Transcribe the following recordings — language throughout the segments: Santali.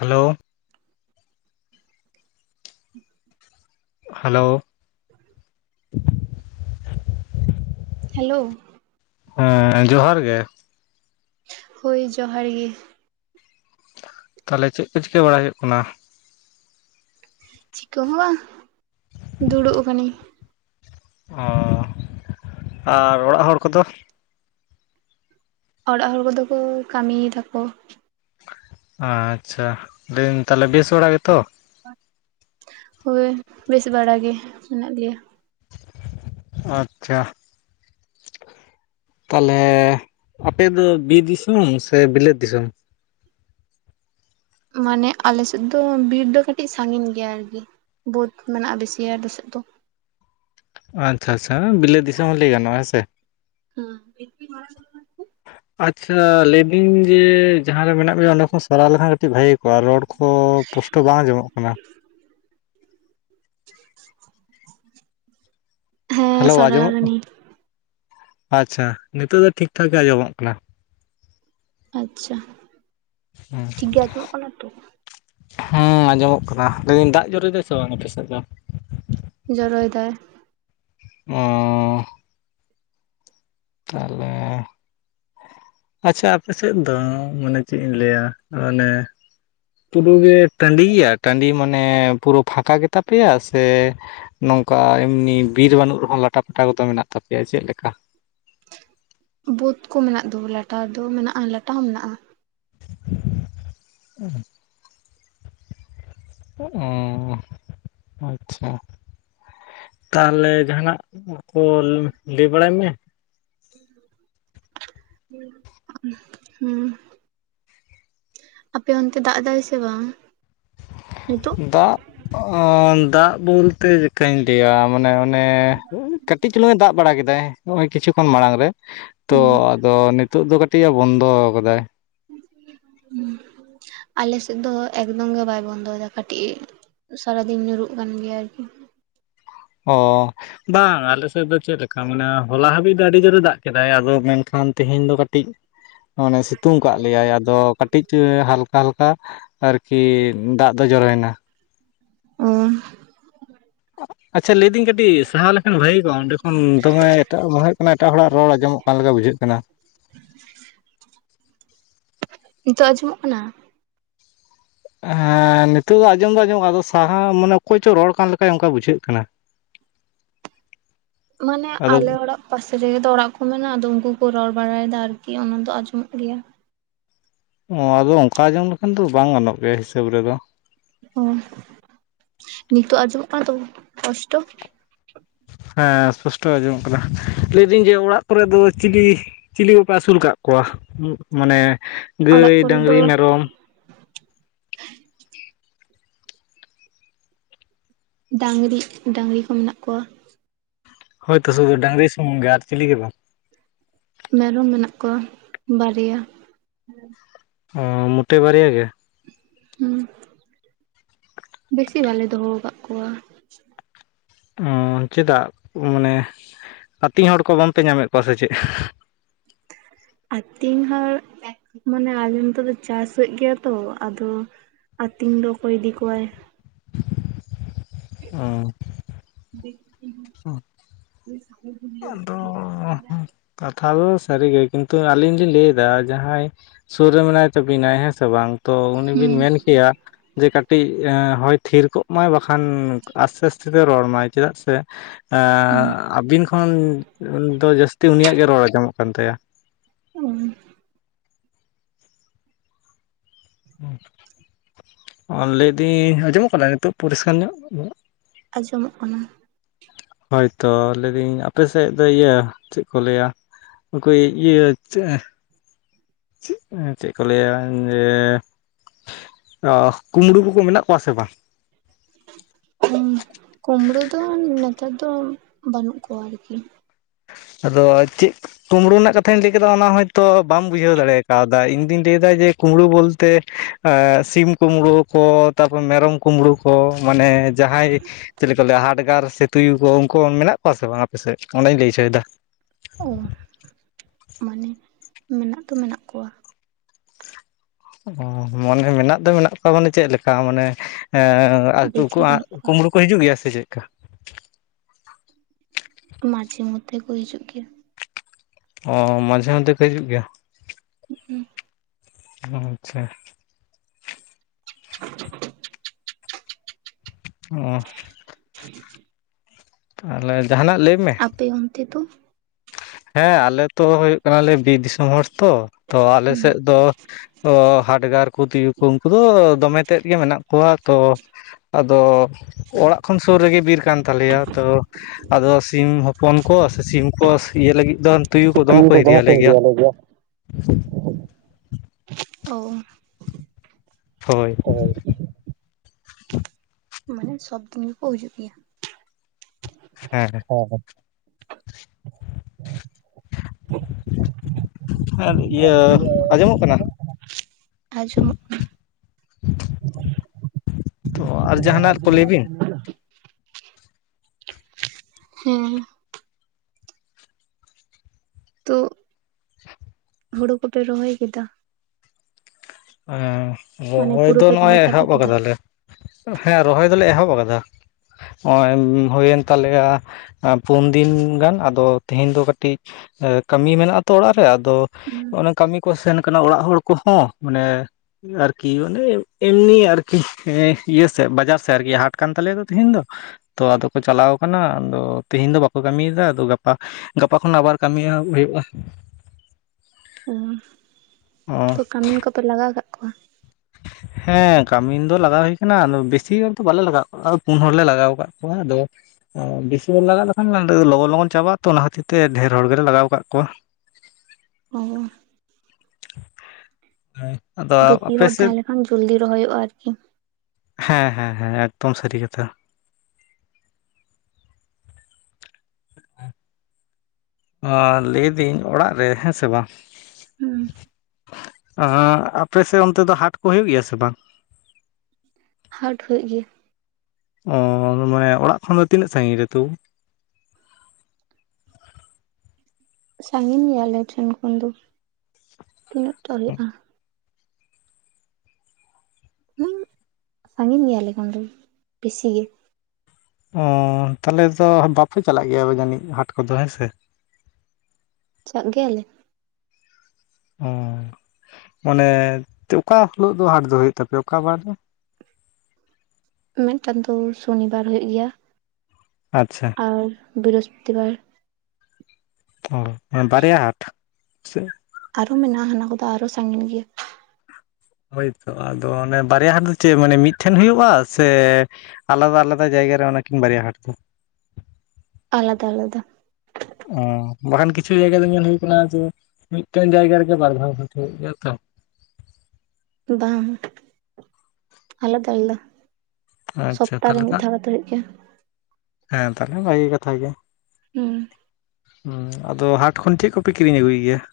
ᱦᱮᱞᱳ᱾ ᱦᱮᱞᱳ᱾ ᱦᱮᱞᱳ ᱦᱮᱸ ᱡᱚᱦᱟᱨ ᱜᱮ᱾ ᱦᱳᱭᱸ ᱡᱚᱦᱟᱨ ᱜᱮᱹ᱾ ᱛᱟᱦᱟᱞᱮ ᱪᱮᱫ ᱠᱚ ᱪᱤᱠᱟᱹ ᱵᱟᱲᱟᱭ ᱦᱳᱭᱳᱜ ᱠᱟᱱᱟ? ᱪᱤᱠᱟᱹ ᱦᱚᱸ ᱵᱟᱝ, ᱫᱩᱲᱩᱵ ᱟᱠᱟᱱᱟᱹᱧ᱾ ᱚ ᱟᱨ ᱚᱲᱟᱜ ᱦᱚᱲ ᱠᱚᱫᱚ? ᱚᱲᱟᱸᱜ ᱦᱚᱲ ᱠᱚᱫᱚ ᱠᱚ ᱠᱟᱹᱢᱤᱭ ᱫᱟᱠᱚ᱾ ᱟᱪᱪᱷᱟ ᱞᱮᱭᱧ ᱛᱟᱦᱟᱞᱮ ᱵᱮᱥ ᱚᱲᱟᱜ ᱜᱮᱛᱚ? ᱦᱳᱭ ᱵᱮᱥ ᱵᱟᱲᱟ ᱜᱮ ᱢᱮᱱᱟᱹᱜ ᱞᱮᱭᱟ᱾ ᱟᱪᱪᱷᱟ᱾ ᱛᱟᱦᱟᱞᱮ ᱟᱹᱯᱮᱫᱚ ᱵᱤᱨ ᱫᱤᱥᱚᱢ ᱥᱮ ᱵᱤᱞᱟᱹᱛ ᱫᱤᱥᱚᱢ? ᱢᱟᱹᱱᱮ ᱟᱸᱞᱮᱥᱮᱫ ᱫᱚ ᱵᱤᱨ ᱫᱚ ᱠᱟᱹᱴᱤᱡ ᱥᱟᱺᱜᱤᱧ ᱜᱮᱭᱟᱹ ᱟᱨᱠᱤ᱾ ᱵᱩᱫ ᱢᱮᱱᱟᱜᱼᱟ ᱵᱮᱥᱤ ᱟᱸᱞᱮᱥᱮᱫ ᱫᱚ᱾ ᱟᱪᱪᱷᱟ ᱟᱪᱪᱷᱟ ᱵᱤᱞᱟᱹᱛ ᱫᱤᱥᱚᱢ ᱦᱚᱸ ᱞᱮᱭ ᱜᱟᱱᱚᱜ-ᱟ ᱦᱮᱸ ᱥᱮ᱾ ᱟᱪᱪᱷᱟ ᱞᱮᱭᱫᱤᱧ ᱡᱮ ᱡᱟᱦᱟᱸ ᱨᱮ ᱢᱮᱱᱟᱜ ᱢᱮᱭᱟ ᱚᱱᱟ ᱠᱷᱚᱱ ᱥᱟᱨᱟᱣ ᱞᱮᱹᱠᱷᱟᱱ ᱠᱟᱹᱴᱤᱡ ᱵᱷᱟᱜᱤ ᱟᱠᱣᱟᱜ ᱨᱚᱲ ᱠᱚ ᱯᱩᱥᱴᱚᱣ ᱵᱟᱝ ᱟᱸᱡᱚᱢᱚᱹᱜ ᱠᱟᱱᱟ᱾ [unintelligible] ᱦᱮᱸ ᱦᱮᱞᱳ ᱥᱟᱲᱟᱣ ᱟᱸᱡᱚᱢᱚᱜ ᱠᱟᱱᱟ? ᱠᱟᱹᱱᱟᱹᱧ ᱟᱪᱪᱷᱟ ᱱᱤᱛᱚᱜ ᱫᱚ ᱴᱷᱤᱠ ᱴᱷᱟᱠ ᱜᱮ ᱟᱸᱡᱚᱢᱚᱜ ᱠᱟᱱᱟ᱾ ᱟᱪᱪᱷᱟ ᱴᱷᱤᱠ ᱜᱮ ᱟᱸᱡᱚᱢᱚᱜ ᱠᱟᱱᱟ ᱛᱚ? ᱦᱮᱸ ᱟᱸᱡᱚᱢᱚᱜ ᱠᱟᱱᱟ᱾ ᱞᱟᱹᱭᱤᱧ ᱫᱟᱜ ᱡᱚᱨᱚᱭᱫᱟ ᱥᱮ ᱵᱟᱝ ᱟᱯᱮ ᱥᱮᱫ ᱫᱚ? ᱡᱚᱨᱚᱭᱮᱫᱟᱭ᱾ ᱚᱸᱻ ᱛᱟᱦᱞᱮᱻ ᱟᱪᱪᱷᱟ ᱟᱯᱮᱥᱮᱫ ᱫᱚ ᱢᱟᱱᱮ ᱪᱮᱫ ᱤᱧ ᱞᱟᱹᱭᱟ ᱚᱱᱮ᱾ ᱯᱩᱨᱩ ᱜᱮ ᱴᱟᱺᱰᱤ ᱜᱮᱭᱟ ᱴᱟᱺᱰᱤ ᱢᱟᱱᱮ ᱯᱩᱨᱟᱹ ᱯᱷᱟᱸᱠᱟ ᱜᱮᱛᱟ ᱯᱮᱭᱟ ᱥᱮ ᱱᱚᱝᱠᱟ ᱮᱢᱱᱤ ᱵᱤᱨ ᱵᱟᱹᱱᱩᱜ ᱨᱮᱦᱚᱸ ᱞᱟᱴᱟ ᱯᱟᱴᱟ ᱠᱚᱫᱚ ᱢᱮᱱᱟᱹᱜ ᱛᱟᱯᱮᱭᱟ ᱪᱮᱫ ᱞᱮᱠᱟ? ᱵᱟᱹᱫᱽ ᱠᱚ ᱢᱮᱱᱟᱜ ᱫᱚ ᱞᱟᱴᱟ ᱫᱚ ᱢᱮᱱᱟᱜᱼᱟ ᱞᱟᱴᱟ ᱦᱚᱸ ᱢᱮᱱᱟᱜᱼᱟ᱾ [unintelligible] ᱚ ᱚᱸ ᱟᱪᱪᱷᱟ᱾ ᱛᱟᱦᱞᱮ ᱡᱟᱦᱟᱸᱱᱟᱜ ᱠᱚ ᱞᱟᱹᱭ ᱵᱟᱲᱟᱭ ᱢᱮ᱾ [unintelligible] ᱦᱩᱸ᱾ ᱟᱯᱮ ᱚᱱᱛᱮ ᱫᱟᱜ ᱫᱟᱭ ᱥᱮ ᱵᱟᱝ ᱱᱤᱛᱚᱜ? ᱫᱟᱜ ᱟᱻ ᱫᱟᱜ ᱵᱚᱞᱛᱮ ᱪᱤᱠᱟᱹᱧ ᱞᱟᱹᱭᱟ ᱢᱟᱱᱮ᱾ ᱢᱟᱱᱮ ᱠᱟᱹᱴᱤᱡ ᱪᱩᱞᱩᱝ ᱮ ᱫᱟᱜ ᱵᱟᱲᱟ ᱠᱮᱫᱟᱭ ᱱᱚᱜᱼᱚᱭ ᱠᱤᱪᱷᱩ ᱠᱷᱚᱱ ᱢᱟᱲᱟᱝ ᱨᱮ ᱛᱚ᱾ ᱦᱩᱸ ᱟᱫᱚ ᱱᱤᱛᱳᱜ ᱫᱚ ᱠᱟᱹᱴᱤᱡ ᱮ ᱵᱚᱱᱫᱚ ᱠᱟᱫᱟᱭ᱾ ᱟᱞᱮ ᱥᱮᱫ ᱫᱚ ᱮᱠᱫᱚᱢ ᱜᱮ ᱵᱟᱭ ᱵᱚᱱᱫᱚᱭᱫᱟ ᱠᱟᱹᱴᱤᱡ ᱥᱟᱨᱟᱫᱤᱱ ᱧᱩᱨᱩ ᱠᱟᱱ ᱜᱮᱭᱟ ᱟᱨᱠᱤ᱾ ᱚ, ᱵᱟᱝ ᱟᱞᱮ ᱥᱮᱫ ᱫᱚ ᱪᱮᱫ ᱞᱮᱠᱟ ᱢᱟᱱᱮ ᱦᱚᱞᱟ ᱦᱟᱹᱵᱤᱡ ᱫᱚ ᱟᱹᱰᱤ ᱡᱳᱨᱮ ᱫᱟᱜ ᱠᱮᱫᱟᱭ ᱟᱫᱚ ᱢᱮᱱᱠᱷᱟᱱ ᱛᱮᱦᱮᱧ ᱫᱚ ᱠᱟᱹᱴᱤᱡ ᱚᱱᱮ ᱥᱤᱛᱩᱝ ᱠᱟᱜ ᱞᱮᱭᱟᱭ ᱟᱫᱚ ᱠᱟᱹᱴᱤᱡ ᱦᱟᱞᱠᱟ ᱦᱟᱞᱠᱟ᱾ ᱟᱨᱠᱤ ᱫᱟᱜ ᱫᱚ ᱡᱚᱨᱚᱭᱮᱱᱟ᱾ [unintelligible] ᱟᱪᱪᱷᱟ ᱞᱟᱹᱭ ᱫᱤᱧ ᱠᱟᱹ ᱟᱹᱰᱤ ᱥᱟᱦᱟ ᱞᱮᱠᱷᱟᱱ ᱵᱷᱟᱜᱮ ᱠᱚᱜᱼᱟ ᱚᱸᱰᱮ ᱠᱷᱚᱱ ᱫᱚᱢᱮ ᱮᱴᱟᱜ ᱢᱚᱱᱮ ᱦᱩᱭᱩᱜ ᱠᱟᱱᱟ ᱮᱴᱟᱜ ᱦᱚᱲᱟᱜ ᱨᱚᱲ ᱟᱸᱡᱚᱢᱚᱜ ᱠᱟᱱ ᱞᱮᱠᱟ ᱵᱩᱡᱷᱟᱹᱜ ᱠᱟᱱᱟ᱾ [unintelligible] ᱱᱤᱛᱳᱜ ᱟᱸᱡᱚᱢᱚᱜ ᱠᱟᱱᱟ᱾ ᱦᱮᱸᱻ ᱱᱤᱛᱚᱜ ᱫᱚ ᱟᱸᱡᱚᱢ ᱫᱚ ᱟᱸᱡᱚᱢᱚᱼᱟ ᱟᱫᱚ ᱥᱟᱦᱟ ᱢᱟᱱᱮ ᱚᱠᱚᱭ ᱪᱚ ᱨᱚᱲ ᱠᱟᱱ ᱞᱮᱠᱟᱭ ᱚᱱᱠᱟ ᱵᱩᱡᱷᱟᱹᱜ ᱠᱟᱱᱟ᱾ [inaudible] ᱢᱟᱱᱮ ᱟᱫᱚ ᱟᱞᱮ ᱚᱲᱟᱜ᱾ ᱯᱟᱥᱮ ᱨᱮᱜᱮ ᱫᱚ ᱚᱲᱟᱜ ᱠᱚ ᱢᱮᱱᱟᱜᱼᱟ, ᱟᱫᱚ ᱩᱱᱠᱩ ᱠᱚ ᱨᱚᱲ ᱵᱟᱲᱟᱭᱮᱫᱟ ᱟᱨᱠᱤ ᱚᱱᱟᱫᱚ ᱟᱸᱡᱚᱢᱚᱜ ᱜᱮᱭᱟ᱾ ᱱᱚᱣᱟ ᱫᱚ ᱚᱱᱠᱟ ᱟᱸᱡᱚᱢ ᱞᱮᱠᱷᱟᱱ ᱫᱚ ᱵᱟᱝ ᱜᱟᱱᱚᱜ ᱜᱮᱭᱟ ᱦᱤᱥᱟᱹᱵᱽ ᱨᱮᱫᱚ᱾ ᱚ, ᱱᱤᱛᱚᱜ ᱟᱸᱡᱚᱢᱚᱜ ᱠᱟᱱᱟ ᱛᱚ ᱯᱚᱥᱴᱚ᱾ ᱦᱮᱸ ᱥᱯᱚᱥᱴᱚ ᱟᱸᱡᱚᱢᱚᱜ ᱠᱟᱱᱟ᱾ ᱞᱟᱹᱭᱫᱟᱹᱧ ᱡᱮ ᱚᱲᱟᱜ ᱠᱚᱨᱮ ᱫᱚ ᱪᱤᱞᱤ? ᱪᱤᱞᱤ ᱠᱚᱯᱮ ᱟᱹᱥᱩᱞ ᱟᱠᱟᱫ ᱠᱚᱣᱟ ᱢᱟᱱᱮ ᱚᱲᱟᱜ ᱜᱟᱹᱭ, ᱠᱚᱨᱮ ᱫᱚ ᱰᱟᱝᱨᱤ, ᱢᱮᱨᱚᱢ? ᱰᱟᱝᱨᱤ ᱰᱟᱝᱨᱤ ᱠᱚ ᱢᱮᱱᱟᱜ ᱠᱚᱣᱟ᱾ ᱦᱳᱭ ᱛᱚ ᱥᱩᱫᱩ ᱰᱟᱝᱨᱤ ᱥᱩᱢᱩᱝ ᱜᱮ ᱟᱨ ᱪᱤᱞᱤ ᱜᱮ ᱵᱟᱝ? ᱢᱮᱨᱚᱢ ᱢᱮᱱᱟᱜ ᱠᱚᱣᱟ ᱵᱟᱨᱭᱟ ᱾ ᱚᱻ ᱢᱳᱴᱮ ᱵᱟᱨᱭᱟ ᱜᱮ? ᱦᱩᱸ ᱵᱮᱥᱤ ᱵᱟᱞᱮ ᱫᱚᱦᱚᱠᱟᱜ ᱠᱚᱣᱟ᱾ ᱩᱸᱻ ᱪᱮᱫᱟᱜ ᱢᱟᱱᱮ ᱟᱹᱛᱤᱧ ᱦᱚᱲ ᱠᱚ ᱵᱟᱝᱯᱮ ᱧᱟᱢᱮᱫ ᱠᱚᱣᱟ ᱥᱮ ᱪᱮᱫ? [inaudible] ᱟᱹᱛᱤᱧ ᱦᱚᱲ ᱢᱟᱱᱮ ᱟᱞᱮ ᱱᱚᱛᱮ ᱫᱚ ᱪᱟᱥ ᱦᱩᱭᱩᱜ ᱜᱮᱭᱟ ᱛᱚ ᱟᱫᱚ, ᱟᱛᱤᱧ ᱫᱚ ᱚᱠᱚᱭ ᱤᱫᱤ ᱠᱚᱣᱟᱭ? ᱦᱩᱸ ᱯᱤᱠ ᱦᱩᱸᱱ [unintelligible] ᱠᱟᱛᱷᱟ ᱫᱚ ᱥᱟᱨᱤ ᱜᱮ ᱠᱤᱱᱛᱩ ᱟᱹᱞᱤᱧ ᱞᱤᱧ ᱞᱟᱹᱭ ᱫᱟ ᱡᱟᱦᱟᱸᱭ ᱥᱳᱨ ᱨᱮ ᱢᱮᱱᱟᱭ ᱛᱟᱵᱤᱱᱟᱭ ᱦᱮᱸ ᱥᱮ ᱵᱟᱝ? ᱛᱚ ᱩᱱᱤ ᱵᱤᱱ ᱦᱩᱸ ᱢᱮᱱ ᱠᱮᱭᱟ ᱡᱮ ᱠᱟᱴᱤᱡ ᱦᱚᱭ ᱛᱷᱤᱨ ᱠᱚᱜ, ᱢᱟᱭ ᱵᱟᱠᱷᱟᱱ ᱟᱥᱛᱮ ᱟᱥᱛᱮ ᱛᱮᱭ ᱨᱚᱲ ᱢᱟᱭ ᱪᱮᱫᱟᱜ ᱥᱮ ᱮᱸ ᱟᱵᱤᱱ ᱦᱩᱸ ᱫᱚ ᱡᱟᱹᱥᱛᱤ ᱩᱱᱤᱭᱟᱜ ᱜᱮ ᱨᱚᱲ ᱟᱸᱡᱚᱢᱚᱜ ᱠᱟᱱ ᱛᱟᱭᱟ ᱾ ᱩᱸ ᱚ ᱞᱟᱹᱭ ᱫᱤᱧ ᱟᱸᱡᱚᱢᱚᱜ ᱠᱟᱱᱟ ᱱᱤᱛᱚᱜ ᱯᱚᱨᱤᱥᱠᱟᱨ ᱧᱚᱜ? ᱟᱸᱡᱚᱢᱚᱜ ᱠᱟᱱᱟ ᱾ ᱦᱳᱭ ᱛᱚ ᱞᱟᱹᱭᱫᱤᱧ ᱟᱯᱮ ᱥᱮᱫ ᱫᱚ ᱤᱭᱟᱹ ᱪᱮᱫ ᱠᱚ ᱞᱟᱹᱭᱟ? ᱩᱱᱠᱩ ᱤᱡ ᱤᱭᱟᱹ ᱪᱟ, ᱮᱸᱪᱮᱫ ᱠᱚ ᱞᱟᱹᱭᱟ ᱮᱱᱡᱮ? ᱚᱸ ᱠᱩᱢᱲᱩ ᱠᱚ ᱠᱚ ᱢᱮᱱᱟᱜ ᱠᱚᱣᱟ ᱥᱮ ᱵᱟᱝ ᱠᱩᱢᱲᱳ ᱫᱚ ᱱᱮᱛᱟᱨ ᱫᱚ ᱵᱟᱹᱱᱩᱜ ᱠᱚᱣᱟ ᱟᱨᱠᱤ, ᱟᱫᱚ ᱪᱮᱫ? ᱠᱳᱢᱲᱳ ᱨᱮᱱᱟᱜ ᱠᱟᱛᱷᱟᱧ ᱞᱟᱹᱭ ᱠᱮᱫᱟ ᱚᱱᱟ ᱦᱚᱭᱛᱳ ᱵᱟᱢ ᱵᱩᱡᱷᱟᱹᱣ ᱫᱟᱲᱮ ᱠᱟᱣᱫᱟ ᱤᱧ ᱫᱩᱧ ᱞᱮᱹᱭᱫᱟ ᱡᱮ ᱠᱩᱢᱲᱩ ᱵᱚᱞᱛᱮ? ᱮᱸᱻᱻ ᱥᱤᱢ ᱠᱩᱢᱲᱳ ᱠᱚ ᱛᱟᱯᱚᱨᱮ ᱢᱮᱨᱚᱢ ᱠᱳᱢᱲᱳ ᱠᱚ ᱢᱟᱱᱮ, ᱡᱟᱦᱟᱸᱭ ᱪᱮᱞᱮ ᱠᱚ ᱞᱟᱹᱭᱟ ᱦᱟᱴᱜᱟᱨ ᱥᱮ ᱛᱩᱭᱩ ᱠᱚ ᱩᱱᱠᱩ ᱢᱮᱱᱟᱜ ᱠᱚᱣᱟ ᱥᱮ ᱵᱟᱝ ᱟᱯᱮᱥᱮᱫ ᱚᱱᱟᱧ ᱞᱟᱹᱭ ᱚᱪᱚᱭᱮᱫᱟ ᱚᱹ ᱢᱟᱱᱮ ᱢᱮᱱᱟᱜ ᱫᱚ ᱢᱮᱱᱟᱜ ᱠᱚᱣᱟ, ᱚᱸᱻᱻ ᱢᱟᱱᱮ ᱢᱮᱱᱟᱜ ᱫᱚ ᱢᱮᱱᱟᱜ ᱠᱚᱣᱟ ᱢᱟᱱᱮ ᱪᱮᱫ ᱞᱮᱠᱟ ᱢᱟᱱᱮ ᱟᱛᱩ ᱠᱚ ᱵᱮᱥᱤ ᱟᱸᱜ ᱵᱟᱹᱱᱩᱜ ᱠᱚᱣᱟ ᱠᱩᱢᱲᱩ? ᱠᱚ ᱦᱤᱡᱩᱜ ᱜᱮᱭᱟ ᱥᱮ ᱪᱮᱫᱠᱟ? ᱢᱟᱸᱡᱷᱤ ᱢᱚᱫᱽᱷᱮ ᱠᱚ ᱦᱤᱡᱩᱜ ᱜᱮᱭᱟ ᱾ ᱚᱸ ᱢᱟᱡᱷᱮ ᱢᱚᱫᱽᱷᱮ ᱠᱚ ᱦᱤᱡᱩᱜ ᱜᱮᱭᱟ? ᱦᱩᱸ ᱚ ᱟᱪᱪᱷᱟ [inaudible] ᱚ [inaudible] ᱛᱟᱦᱞᱮ ᱡᱟᱦᱟᱱᱟᱜ ᱞᱟᱹᱭ ᱢᱮ, ᱛᱮ ᱛᱚ ᱦᱮᱸ ᱟᱞᱮ ᱛᱚ ᱦᱩᱭᱩᱜ ᱠᱟᱱᱟᱞᱮ ᱵᱤᱨ ᱫᱤᱥᱚᱢ ᱦᱚᱲ ᱛᱚ ᱛᱚ ᱟᱞᱮ ᱥᱮᱫ ᱦᱩᱸ ᱫᱚ, ᱦᱟᱸᱰᱜᱟᱨ ᱠᱚ ᱛᱤᱭᱩ ᱠᱚ ᱩᱱᱠᱩ ᱫᱚ ᱫᱚᱢᱮ ᱛᱮᱫ ᱜᱮ ᱢᱮᱱᱟᱜ ᱠᱚᱣᱟ ᱛᱚ, ᱟᱫᱚ, ᱚᱲᱟᱜ ᱠᱷᱚᱱ ᱥᱩᱨ ᱨᱮᱜᱮ ᱵᱤᱨ ᱠᱟᱱ ᱛᱟᱞᱮᱭᱟ ᱛᱚ ᱟᱫᱚ ᱥᱤᱢ ᱦᱚᱯᱚᱱ ᱠᱚ ᱥᱮ ᱥᱤᱢ, ᱠᱚ ᱤᱭᱟᱹ ᱞᱟᱹᱜᱤᱫ ᱫᱚ ᱛᱩᱭᱩ ᱠᱚ ᱫᱚᱢᱮ ᱠᱚ ᱦᱤᱨᱤ ᱟᱞᱮ ᱜᱮᱭᱟ, ᱚ ᱦᱳᱭ ᱚᱭ ᱢᱟᱱᱮ ᱥᱚᱵ ᱫᱤᱱ ᱜᱮᱠᱚ ᱦᱩᱡᱩᱜ ᱜᱮᱭᱟ ᱦᱮᱸ ᱦᱮᱸ ᱟᱨ ᱤᱭᱟᱹ ᱟᱸᱡᱚᱢᱚᱜ ᱠᱟᱱᱟ, ᱟᱸᱡᱚᱢᱚᱜ ᱢᱟ ᱛᱚ ᱟᱨ ᱚ ᱠᱚ ᱞᱟᱹᱭ ᱡᱟᱦᱟᱱᱟᱜ ᱵᱤᱱ ᱠᱚᱢ ᱞᱟᱹᱭᱟ, ᱦᱮᱸ ᱛᱚ ᱦᱩᱲᱩ ᱠᱚᱯᱮ ᱨᱚᱦᱚᱭ ᱠᱮᱫᱟ ᱦᱮᱸ ᱢᱟᱱᱮ ᱨᱚᱦᱚᱭ ᱯᱩᱨᱟᱹ ᱫᱚ ᱯᱮ ᱱᱚᱜᱼᱚᱭ ᱨᱚᱦᱚᱭ ᱪᱟᱵᱟ ᱮᱦᱚᱵ ᱠᱮᱫᱟ ᱟᱠᱟᱫᱟᱞᱮ ᱦᱮᱸ ᱨᱚᱦᱚᱭ ᱫᱚᱞᱮ ᱮᱦᱚᱵ ᱟᱠᱟᱫᱟ᱾ ᱱᱚᱜᱼᱚᱭ ᱦᱩᱭᱮᱱ ᱛᱟᱞᱮᱭᱟ ᱯᱩᱱ ᱫᱤᱱ ᱜᱟᱱ ᱟᱫᱚ ᱛᱮᱦᱮᱧ ᱫᱚ ᱠᱟᱹᱴᱤᱡ ᱠᱟᱹᱢᱤ ᱢᱮᱱᱟᱜ-ᱟ ᱛᱚ ᱚᱲᱟᱜ ᱨᱮ ᱟᱫᱚ ᱦᱩᱸ ᱚᱱᱮ ᱠᱟᱹᱢᱤ ᱠᱚ ᱥᱮᱱ ᱠᱟᱱᱟ ᱚᱲᱟᱜ ᱦᱚᱲ ᱠᱚᱦᱚᱸ, ᱢᱟᱱᱮ ᱟᱹᱨᱠᱤ ᱢᱟᱱᱮ ᱮᱢᱱᱤ ᱟᱹᱨᱠᱤ ᱤᱭᱟᱹ ᱥᱮᱫ ᱵᱟᱡᱟᱨ ᱥᱮᱫ ᱟᱹᱨᱠᱤ ᱦᱟᱴ ᱠᱟᱱ ᱛᱟᱞᱮᱭᱟ ᱫᱚ ᱛᱤᱦᱤᱧ ᱫᱚ᱾ ᱛᱚ ᱟᱫᱚ ᱠᱚ ᱪᱟᱞᱟᱣ ᱟᱠᱟᱱᱟ ᱟᱫᱚ ᱛᱮᱦᱤᱧ ᱫᱚ ᱵᱟᱠᱚ ᱠᱟᱹᱢᱤᱭᱮᱫᱟ ᱟᱫᱚ ᱜᱟᱯᱟ᱾ ᱜᱟᱯᱟ ᱠᱷᱚᱱ ᱟᱵᱟᱨ ᱠᱟᱹᱢᱤ ᱮᱦᱚᱵ ᱦᱩᱭᱩᱜᱼᱟ᱾ ᱚᱻ ᱚ ᱠᱟᱹᱢᱤᱱ ᱠᱚᱯᱮ ᱞᱟᱜᱟᱣ ᱟᱠᱟᱫ ᱠᱚᱣᱟ ᱦᱮᱸ ᱠᱟᱹᱢᱤᱱ ᱫᱚ ᱞᱟᱜᱟᱣ ᱦᱩᱭ ᱠᱟᱱᱟ ᱟᱫᱚ ᱵᱮᱥᱤ ᱦᱚᱲ ᱫᱚ ᱵᱟᱞᱮ ᱞᱟᱜᱟᱣ ᱠᱚᱣᱟ ᱯᱩᱱ ᱦᱚᱲᱞᱮ ᱞᱟᱜᱟᱣ ᱟᱠᱟᱫ ᱠᱚᱣᱟ᱾ ᱟᱫᱚ ᱵᱮᱥᱤ ᱦᱚᱲ ᱞᱟᱜᱟᱜ ᱞᱮᱠᱷᱟᱱ ᱞᱚᱜᱚᱱ ᱞᱚᱜᱚᱱ ᱪᱟᱵᱟᱜᱼᱟ ᱛᱚ ᱚᱱᱟ ᱠᱷᱟᱹᱛᱤᱨ ᱛᱮ ᱰᱷᱮᱨ ᱦᱚᱲᱞᱮ ᱞᱟᱜᱟᱣ ᱠᱟᱜ ᱠᱚᱣᱟ᱾ ᱚ ᱦᱮᱸ ᱵᱮᱥᱤ ᱦᱚᱲ ᱛᱟᱦᱮᱸ ᱞᱮᱠᱷᱟᱱ ᱡᱚᱞᱫᱤ ᱨᱚᱦᱚᱭᱚᱜᱼᱟ ᱟᱹᱨᱠᱤ ᱾ ᱦᱮᱸ ᱦᱮᱸ ᱦᱮᱸ ᱮᱠᱫᱚᱢ ᱥᱟᱹᱨᱤ ᱠᱟᱛᱷᱟ᱾ ᱟᱨ ᱞᱟᱹᱭᱫᱟᱹᱧ ᱚᱲᱟᱜ ᱨᱮ ᱦᱮᱸ ᱥᱮ ᱵᱟᱝ ᱦᱩᱸ, ᱟᱯᱮ ᱥᱮᱫ ᱚᱱᱛᱮ ᱫᱚ ᱦᱟᱴ ᱠᱚ ᱦᱩᱭᱩᱜ ᱜᱮᱭᱟ ᱥᱮ ᱵᱟᱝ ᱦᱟᱴ ᱦᱩᱭᱩᱜ ᱜᱮᱭᱟ᱾ ᱚᱻ ᱢᱟᱱᱮ ᱚᱲᱟᱜ ᱠᱷᱚᱱ ᱫᱚ ᱛᱤᱱᱟᱹᱜ ᱥᱟᱺᱜᱤᱧ ᱨᱮ ᱛᱩᱵᱩ ᱥᱟᱺᱜᱤᱧ ᱜᱮᱭᱟ ᱟᱞᱮ ᱴᱷᱮᱱ ᱠᱷᱚᱱ ᱫᱚ, ᱛᱤᱱᱟᱹᱜ ᱴᱟ ᱦᱩᱭᱩᱜ-ᱟ ᱢᱟᱱᱮ ᱥᱟᱺᱜᱤᱧ ᱜᱮᱭᱟ ᱟᱞᱮ ᱠᱷᱚᱱ ᱫᱚ ᱵᱮᱥᱤ ᱜᱮ᱾ ᱚ ᱛᱟᱦᱚᱞᱮ ᱛᱚ ᱵᱟᱯᱮ ᱪᱟᱞᱟᱜ ᱜᱮᱭᱟ ᱡᱟᱹᱱᱤᱡ ᱦᱟᱴ ᱠᱚᱫᱚ ᱦᱮᱸᱥᱮ᱾ ᱪᱟᱜ ᱜᱮᱭᱟᱞᱮ᱾ ᱚ ᱢᱟᱱᱮ ᱚᱠᱟ ᱦᱤᱞᱳ ᱫᱚ ᱦᱟᱴ ᱫᱚ ᱦᱩᱭᱩᱜ ᱛᱟᱯᱮᱭᱟ ᱚᱠᱟ ᱵᱟᱨ ᱫᱚ ᱢᱮᱫᱴᱟᱝ ᱫᱚ ᱥᱚᱱᱤᱵᱟᱨ ᱦᱩᱭᱩᱜ ᱜᱮᱭᱟ᱾ ᱟᱪᱪᱷᱟ ᱟᱨ ᱵᱨᱤᱦᱚᱥᱯᱚᱛᱤᱵᱟᱨ᱾ ᱚ ᱵᱟᱨᱭᱟ ᱦᱟᱴ ᱥᱮ ᱟᱨᱚ ᱢᱮᱱᱟᱜ-ᱟ ᱦᱟᱱᱟ ᱠᱚᱫᱚ ᱟᱨᱚ ᱥᱟᱺᱜᱤᱧ ᱜᱮᱭᱟ᱾ ᱦᱳᱭᱛᱳ ᱟᱫᱚ ᱚᱱᱮ ᱵᱟᱨᱭᱟ ᱦᱟᱴ ᱫᱚ ᱪᱮᱫ ᱢᱟᱱᱮ ᱢᱤᱫᱴᱷᱮᱱ ᱦᱩᱭᱩᱜᱼᱟ ᱥᱮ ᱟᱞᱟᱫᱟ ᱟᱞᱟᱫᱟ ᱡᱟᱭᱜᱟ ᱨᱮ ᱚᱱᱟᱠᱤᱱ ᱵᱟᱨᱭᱟ ᱦᱟᱴ ᱫᱚ ᱾ ᱟᱞᱟᱫᱟ ᱟᱞᱟᱫᱟ ᱾ ᱚ ᱵᱟᱠᱷᱟᱱ ᱠᱤᱪᱷᱩ ᱡᱟᱭᱜᱟ ᱫᱚ ᱧᱮᱞ ᱦᱳᱭ ᱠᱟᱱᱟ ᱡᱮ ᱢᱤᱫᱴᱮᱱ ᱡᱟᱭᱜᱟ ᱨᱮᱜᱮ ᱵᱟᱨ ᱫᱷᱟᱣ ᱦᱟᱴ ᱦᱩᱭᱩᱜ ᱜᱮᱭᱟ ᱛᱚ ᱾ ᱵᱟᱝ, ᱟᱞᱟᱫᱟ ᱟᱞᱟᱫᱟ ᱾ ᱟᱪᱪᱷᱟ ᱥᱚᱯᱛᱟ ᱨᱮ ᱛᱟᱦᱚᱞᱮ ᱢᱤᱫ ᱠᱷᱟᱱ ᱫᱷᱟᱣ ᱠᱟᱛᱮᱜ ᱦᱩᱭᱩᱜ ᱜᱮᱭᱟ ᱾ ᱦᱮᱸ ᱛᱟᱞᱦᱮ ᱵᱷᱟᱹᱜᱤ ᱠᱟᱛᱷᱟ ᱜᱮ ᱾ ᱦᱩᱸ ᱾ ᱦᱩᱸ ᱟᱫᱚ ᱦᱟᱴ ᱠᱷᱚᱱ ᱪᱮᱫ ᱠᱚᱯᱮ ᱠᱤᱨᱤᱧ ᱟᱹᱜᱩᱭ ᱜᱮᱭᱟ ᱾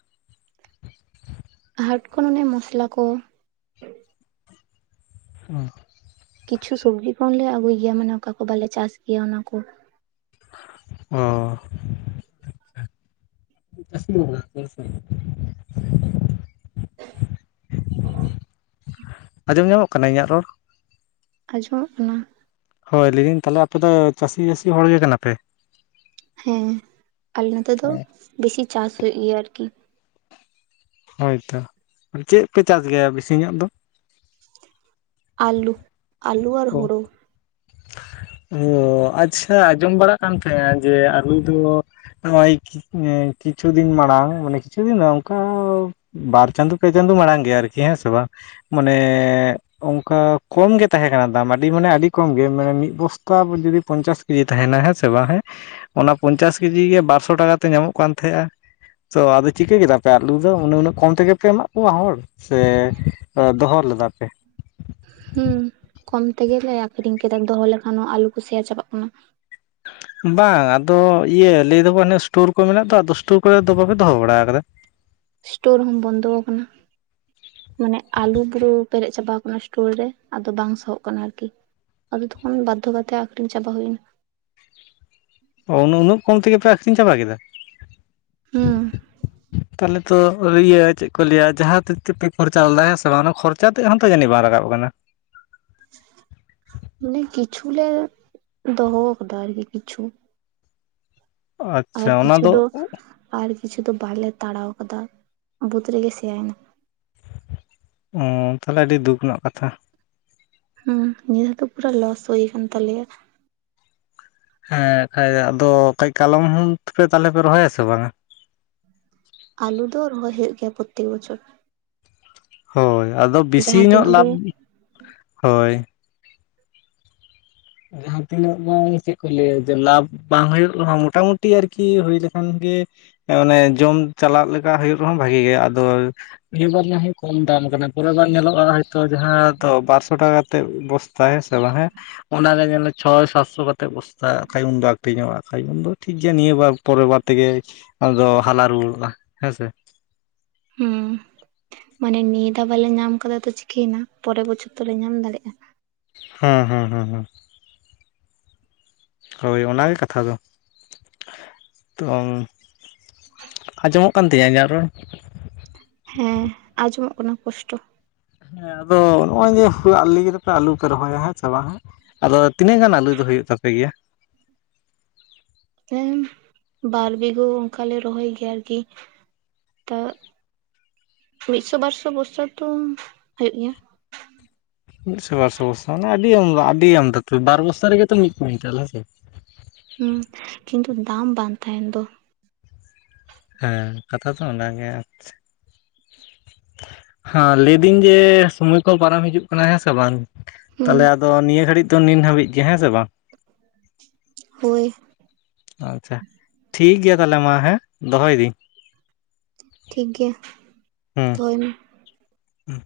ᱦᱟᱴ ᱠᱷᱚᱱ ᱚᱱᱮ ᱢᱚᱥᱞᱟ ᱠᱚ ᱾ ᱦᱩᱸ ᱠᱤᱪᱷᱩ ᱥᱚᱵᱽᱡᱤ ᱠᱷᱚᱱᱞᱮ ᱟᱜᱩᱭ ᱜᱮᱭᱟ ᱢᱟᱱᱮ ᱚᱠᱟ ᱠᱚ ᱵᱟᱞᱮ ᱪᱟᱥ ᱜᱮᱭᱟ ᱚᱱᱟ ᱠᱚ ᱾ ᱚ [unintelligible] ᱟᱸᱡᱚᱢ ᱧᱟᱢᱚᱜ ᱠᱟᱱᱟ ᱤᱧᱟᱹᱜ ᱨᱚᱲ ᱾ ᱟᱸᱡᱚᱢᱚᱜ ᱠᱟᱱᱟ ᱾ ᱦᱳᱭ ᱞᱟᱹᱭᱫᱟᱹᱧ ᱛᱟᱦᱚᱸᱞᱮ ᱟᱯᱮ ᱫᱚ ᱪᱟᱹᱥᱤ ᱟᱹᱥᱤ ᱦᱚᱲ ᱜᱮ ᱠᱟᱱᱟ ᱯᱮ? ᱦᱮᱸ, ᱟᱞᱮ ᱱᱚᱛᱮ ᱫᱚ ᱵᱮᱥᱤ ᱪᱟᱥ ᱦᱩᱭᱩᱜ ᱜᱮᱭᱟ ᱟᱹᱨᱠᱤ ᱾ ᱦᱳᱭ ᱛᱚ, ᱪᱮᱜ ᱯᱮ ᱪᱟᱥ ᱜᱮᱭᱟ ᱵᱮᱥᱤ ᱧᱚᱜ ᱫᱚ? ᱟᱞᱩ, ᱟᱞᱩ ᱟᱨ ᱦᱳᱲᱳ ᱾ ᱚᱻ ᱟᱪᱪᱷᱟ ᱟᱸᱡᱚᱢ ᱵᱟᱲᱟᱜ ᱠᱟᱱ ᱛᱟᱦᱮᱸᱡ ᱡᱮ ᱟᱹᱞᱩ ᱫᱚ ᱱᱚᱜ-ᱚᱭ, ᱮ ᱠᱤᱪᱷᱩ ᱫᱤᱱ ᱢᱟᱲᱟᱝ ᱢᱟᱱᱮ ᱠᱤᱪᱷᱩ ᱫᱤᱱ ᱫᱚ ᱵᱟᱝ ᱚᱱᱠᱟ ᱵᱟᱨ ᱪᱟᱸᱫᱳ ᱯᱮ ᱪᱟᱸᱫᱚ ᱢᱟᱲᱟᱝ ᱜᱮᱭᱟ ᱟᱹᱨᱠᱤ ᱦᱮᱸ ᱥᱮ ᱵᱟᱝ? ᱢᱟᱱᱮᱻ ᱚᱝᱠᱟ ᱠᱚᱢ ᱜᱮ ᱛᱟᱦᱮᱸ ᱠᱟᱱᱟ ᱫᱟᱢ ᱟᱹᱰᱤ ᱢᱟᱱᱮ ᱟᱹᱰᱤ ᱠᱚᱢ ᱜᱮ ᱢᱟᱱᱮ ᱢᱤᱫ ᱵᱚᱥᱛᱟ ᱡᱩᱫᱤ ᱯᱚᱸᱧᱪᱟᱹᱥ ᱠᱮᱡᱤ ᱛᱟᱦᱮᱸᱱᱟ ᱦᱮᱸ ᱥᱮ ᱵᱟᱝ ᱦᱮᱸ? ᱚᱱᱟ ᱯᱚᱸᱧᱪᱟᱹᱥ ᱠᱮᱡᱤ ᱜᱮ ᱵᱟᱨᱥᱚ ᱴᱟᱠᱟ ᱛᱮ ᱧᱟᱢᱚᱜ ᱠᱟᱱ ᱛᱟᱦᱮᱸᱡ-ᱟ ᱾ ᱛᱚ ᱟᱫᱚ ᱪᱤᱠᱟᱹ ᱠᱮᱫᱟ ᱯᱮ ᱟᱞᱩ ᱫᱚ, ᱩᱱᱟᱹᱜ ᱩᱱᱟᱹᱜ ᱠᱚᱢ ᱛᱮᱜᱮ ᱯᱮ ᱮᱢᱟᱜ ᱠᱚᱣᱟ ᱦᱚᱲ? ᱥᱮ ᱮᱸ ᱫᱚ ᱦᱚᱸ ᱞᱮᱫᱟ ᱯᱮ? ᱦᱩᱸ ᱠᱚᱢ ᱛᱮᱜᱮᱞᱮ ᱟᱹᱠᱷᱨᱤᱧ ᱠᱮᱫᱟ᱾ ᱫᱚᱦᱚᱸ ᱞᱮᱠᱷᱟᱱ ᱦᱚᱸ ᱟᱞᱩ ᱠᱚ ᱥᱮᱭᱟ ᱪᱟᱵᱟᱜ ᱠᱟᱱᱟ ᱾ ᱵᱟᱝ ᱟᱫᱚ ᱤᱭᱟᱹ ᱞᱟᱹᱭ ᱫᱚᱠᱚ ᱚᱱᱮ ᱥᱴᱳᱨ ᱠᱚ ᱢᱮᱱᱟᱜ ᱫᱚ ᱟᱫᱚ ᱥᱴᱳᱨ ᱠᱚᱨᱮ ᱫᱚ ᱵᱟᱯᱮ ᱫᱚᱦᱚ ᱵᱟᱲᱟ ᱠᱟᱫᱟ? ᱥᱴᱳᱨ ᱦᱚᱢ ᱵᱚᱱᱫᱚ ᱠᱟᱱᱟ, ᱢᱟᱱᱮ ᱟᱞᱩ ᱜᱨᱚ ᱯᱮᱨᱮᱡ ᱪᱟᱵᱟ ᱠᱟᱱᱟ ᱥᱴᱳᱨ ᱨᱮ, ᱟᱫᱚ ᱵᱟᱝ ᱥᱟᱦᱚᱵ ᱠᱟᱱᱟ ᱟᱹᱨᱠᱤ ᱾ ᱟᱫᱚ ᱛᱚᱠᱷᱚᱱ ᱵᱟᱫᱷᱚ ᱠᱟᱛᱮ ᱟᱹᱠᱷᱨᱤᱧ ᱪᱟᱵᱟ ᱦᱩᱭᱱᱟ ᱾ ᱚ ᱩᱱᱟᱹᱜ ᱩᱱᱟᱹᱜ ᱠᱚᱢ ᱛᱮᱜᱮ ᱯᱮ ᱟᱹᱠᱷᱨᱤᱧ ᱪᱟᱵᱟ ᱠᱮᱫᱟ? ᱦᱩᱸ ᱾ ᱛᱟᱦᱚᱸᱞᱮ ᱛᱚ ᱤᱭᱟᱹ ᱪᱮᱜ ᱠᱚ ᱞᱟᱹᱭᱟ ᱡᱟᱦᱟᱸ ᱛᱤᱨ ᱛᱤ ᱯᱮᱠ ᱠᱷᱚᱨᱪᱟ ᱞᱮᱫᱟ ᱦᱮᱸ ᱥᱮ ᱵᱟᱝ ᱠᱷᱚᱨ ᱪᱟ ᱛᱮᱫ ᱦᱚᱸᱛᱚ ᱡᱟᱹᱱᱤᱡ ᱵᱟᱝ ᱨᱟᱠᱟᱵ ᱟᱠᱟᱱᱟ? ᱢᱟᱱᱮ ᱠᱤᱪᱷᱩ ᱞᱮ ᱫᱚᱦᱚᱸ ᱠᱟᱫᱟ ᱟᱹᱨᱠᱤ ᱠᱤᱪᱷᱩ ᱾ ᱟᱪᱪᱷᱟ ᱟᱨ ᱚᱱᱟ ᱠᱤᱪᱷᱩ ᱫᱚ, ᱟᱨ ᱠᱤᱪᱷᱩ ᱫᱚ ᱵᱟᱞᱮ ᱛᱟᱲᱟᱣ ᱠᱟᱫᱟ, ᱵᱟᱹᱫᱽ ᱨᱮᱜᱮ ᱥᱮᱭᱟᱭ ᱱᱟ ᱾ ᱚᱻ ᱛᱟᱦᱚᱸᱞᱮ ᱟᱹᱰᱤ ᱫᱩᱠ ᱨᱮᱱᱟᱜ ᱠᱟᱛᱷᱟ ᱾ ᱦᱩᱸ ᱱᱮᱥ ᱫᱚ ᱯᱩᱨᱟ ᱞᱚᱥ ᱦᱩᱭ ᱠᱟᱱ ᱛᱟᱞᱮᱭᱟ ᱾ ᱦᱮᱸ ᱠᱟᱭᱟᱡ ᱫᱚ ᱠᱟᱡ ᱠᱟᱞᱚᱢ ᱦᱚᱢ ᱛᱟᱞᱮᱯᱮ ᱨᱚᱦᱚᱭᱟ ᱥᱮ ᱵᱟᱝ-ᱟ? ᱟᱞᱩ ᱫᱚ ᱨᱚᱦᱚᱭ ᱦᱳᱭᱳᱜ ᱜᱮᱭᱟ ᱯᱨᱚᱛᱮᱠ ᱵᱚᱪᱷᱚᱨ ᱾ ᱦᱳᱭ ᱟᱫᱚ ᱵᱮᱥᱤ ᱡᱟᱦᱟᱸ ᱧᱚᱜ ᱛᱤᱱᱟᱹᱜ ᱜᱮ ᱞᱟᱵᱷ, ᱦᱳᱭ ᱾ ᱡᱟᱦᱟᱸ ᱛᱤᱱᱟᱹᱜ ᱵᱟᱝ ᱪᱮᱜ ᱠᱚ ᱞᱟᱹᱭᱟ ᱡᱮ ᱞᱟᱵᱷ ᱵᱟᱝ ᱦᱩᱭᱩᱜ ᱨᱮ ᱦᱚᱸ ᱢᱚᱴᱟᱢᱩᱴᱤ ᱟᱹᱨᱠᱤ ᱦᱩᱭ ᱞᱮᱠᱷᱟᱱ ᱜᱮ ᱮᱸ ᱚᱱᱮ ᱡᱚᱢ ᱪᱟᱞᱟᱜ ᱞᱮᱠᱟ ᱦᱳᱭᱳᱜ ᱨᱮᱦᱚᱸ ᱵᱷᱟᱜᱤ ᱜᱮ ᱟᱫᱚ ᱱᱤᱭᱟᱹ ᱵᱟᱨ ᱡᱟᱦᱟᱸ ᱠᱚᱢ ᱫᱟᱢ ᱠᱟᱱᱟ, ᱯᱚᱨᱮ ᱵᱟᱨ ᱧᱮᱞᱚᱜ-ᱟ ᱦᱚᱭ ᱛᱚ ᱡᱟᱦᱟᱸ ᱫᱚ ᱵᱟᱨᱥᱚ ᱴᱟᱠᱟ ᱛᱮ ᱵᱚᱥ ᱛᱟ ᱦᱮᱸ ᱥᱮ ᱵᱟᱝ ᱦᱮᱸ? ᱚᱱᱟ ᱜᱮ ᱧᱮᱞ ᱢᱮ ᱪᱷᱚᱭ ᱥᱟᱛᱥᱚ ᱠᱟᱛᱮᱜ ᱵᱚᱥᱛᱟ ᱠᱷᱟᱡ ᱩᱱᱫᱚ ᱟᱴᱤᱧ ᱧᱚᱜ-ᱟ ᱠᱷᱟᱡ ᱩᱱᱫᱚ ᱴᱷᱤᱠ ᱜᱮᱭᱟ ᱱᱤᱭᱟᱹ ᱵᱟᱨ ᱾ ᱯᱚᱨᱮᱨ ᱵᱟᱨ ᱛᱮᱜᱮ, ᱟᱫᱚ ᱦᱟᱞᱟ ᱨᱩᱭᱟᱹᱲᱜ-ᱟ ᱦᱮᱸ ᱥᱮ᱾ ᱦᱩᱸ ᱢᱟᱱᱮ ᱱᱤᱭᱟᱹ ᱫᱷᱟᱣ ᱵᱟᱞᱮ ᱧᱟᱢ ᱠᱟᱫᱟ ᱛᱚ ᱪᱤᱠᱟᱹᱭ ᱱᱟ, ᱯᱚᱨᱮᱨ ᱵᱚᱪᱷᱚᱨ ᱫᱚᱞᱮ ᱧᱟᱢ ᱫᱟᱲᱮᱜ-ᱟ᱾ ᱦᱮᱸ ᱦᱮᱸ ᱦᱮᱸ ᱦᱮᱸ᱾ ᱦᱳᱭ ᱚᱱᱟᱜᱮ ᱠᱟᱛᱷᱟ ᱫᱚ᱾ ᱛᱚ ᱟᱸᱡᱚᱢᱚᱜ ᱠᱟᱱ ᱛᱤᱧᱟᱹ ᱤᱧᱟᱹᱜ ᱨᱚᱲ? ᱦᱮᱸ ᱟᱸᱡᱚᱢᱚᱜ ᱠᱟᱱᱟ ᱯᱚᱥᱴᱚ᱾ ᱦᱮᱸ ᱟᱫᱚ ᱱᱚᱜ-ᱚᱭ ᱡᱮ ᱦᱚᱞᱟ ᱟᱞᱤᱧ ᱨᱮᱯᱮ ᱟᱞᱩ ᱯᱮ ᱨᱚᱦᱚᱭᱟ ᱦᱮᱸ ᱪᱮ ᱵᱟ ᱦᱮᱸ᱾ ᱟᱫᱚ ᱛᱤᱱᱟᱹᱜ ᱜᱟᱱ ᱟᱹᱞᱩ ᱫᱚ ᱦᱩᱭᱩᱜ ᱛᱟᱯᱮ ᱜᱮᱭᱟ? ᱦᱮᱸ, ᱵᱟᱨ ᱵᱤᱜᱷᱳ ᱚᱱᱠᱟ ᱞᱮ ᱨᱚᱸᱦᱚᱭ ᱜᱮᱭᱟ ᱟᱨᱠᱤ᱾ ᱛᱚᱜ ᱢᱤᱫᱥᱚ ᱵᱟᱨᱥᱚ ᱵᱚᱥᱛᱟ ᱛᱚᱢ ᱦᱩᱭᱩᱜ ᱜᱮᱭᱟ᱾ ᱢᱤᱫᱥᱚ ᱵᱟᱨᱥᱚ ᱵᱚᱥᱛᱟ ᱢᱟᱱᱮ ᱟᱹᱰᱤ ᱟᱢᱫᱟ ᱟᱹᱰᱤ ᱟᱢᱫᱟ ᱛᱚ ᱵᱟᱨ ᱵᱚᱥᱛᱟ ᱨᱮᱜᱮ ᱛᱚ ᱢᱤᱫ ᱠᱩᱭᱮᱱᱴᱟᱞ ᱦᱮᱸᱥᱮ᱾ ᱦᱩᱸ, ᱠᱤᱱᱛᱩ ᱫᱟᱢ ᱵᱟᱝ ᱛᱟᱦᱮᱱ ᱫᱚ᱾ ᱦᱮᱸ, ᱠᱟᱛᱷᱟ ᱛᱚ ᱚᱱᱟ ᱜᱮ ᱾ᱟᱪᱷ ᱦᱮᱸ, ᱞᱟᱹᱭᱫᱟᱹᱧ ᱡᱮ, ᱥᱚᱢᱚᱭ ᱠᱚ ᱯᱟᱨᱚᱢ ᱦᱤᱡᱩᱜ ᱠᱟᱱᱟ ᱦᱮᱸᱥᱮ ᱵᱟᱝ? ᱦᱩᱸ ᱛᱟᱦᱚᱞᱮ ᱟᱫᱚ ᱱᱤᱭᱟᱹ ᱜᱷᱟᱹᱲᱤᱡ ᱫᱚ ᱱᱤᱱ ᱦᱟᱹᱵᱤᱡ ᱜᱮ ᱦᱮᱸ ᱥᱮ ᱵᱟᱝ? ᱦᱳᱭ᱾ ᱟᱪᱪᱷᱟ ᱾ ᱴᱷᱤᱠ ᱜᱮᱭᱟ ᱛᱟᱦᱚᱞᱮ ᱢᱟ᱾ ᱦᱮᱸ, ᱫᱚᱦᱚᱭ ᱫᱤᱧ᱾ ᱴᱷᱤᱠ ᱜᱮᱭᱟ, ᱫᱚᱦᱚᱭ ᱢᱮ᱾ ᱚᱜ [inaudible]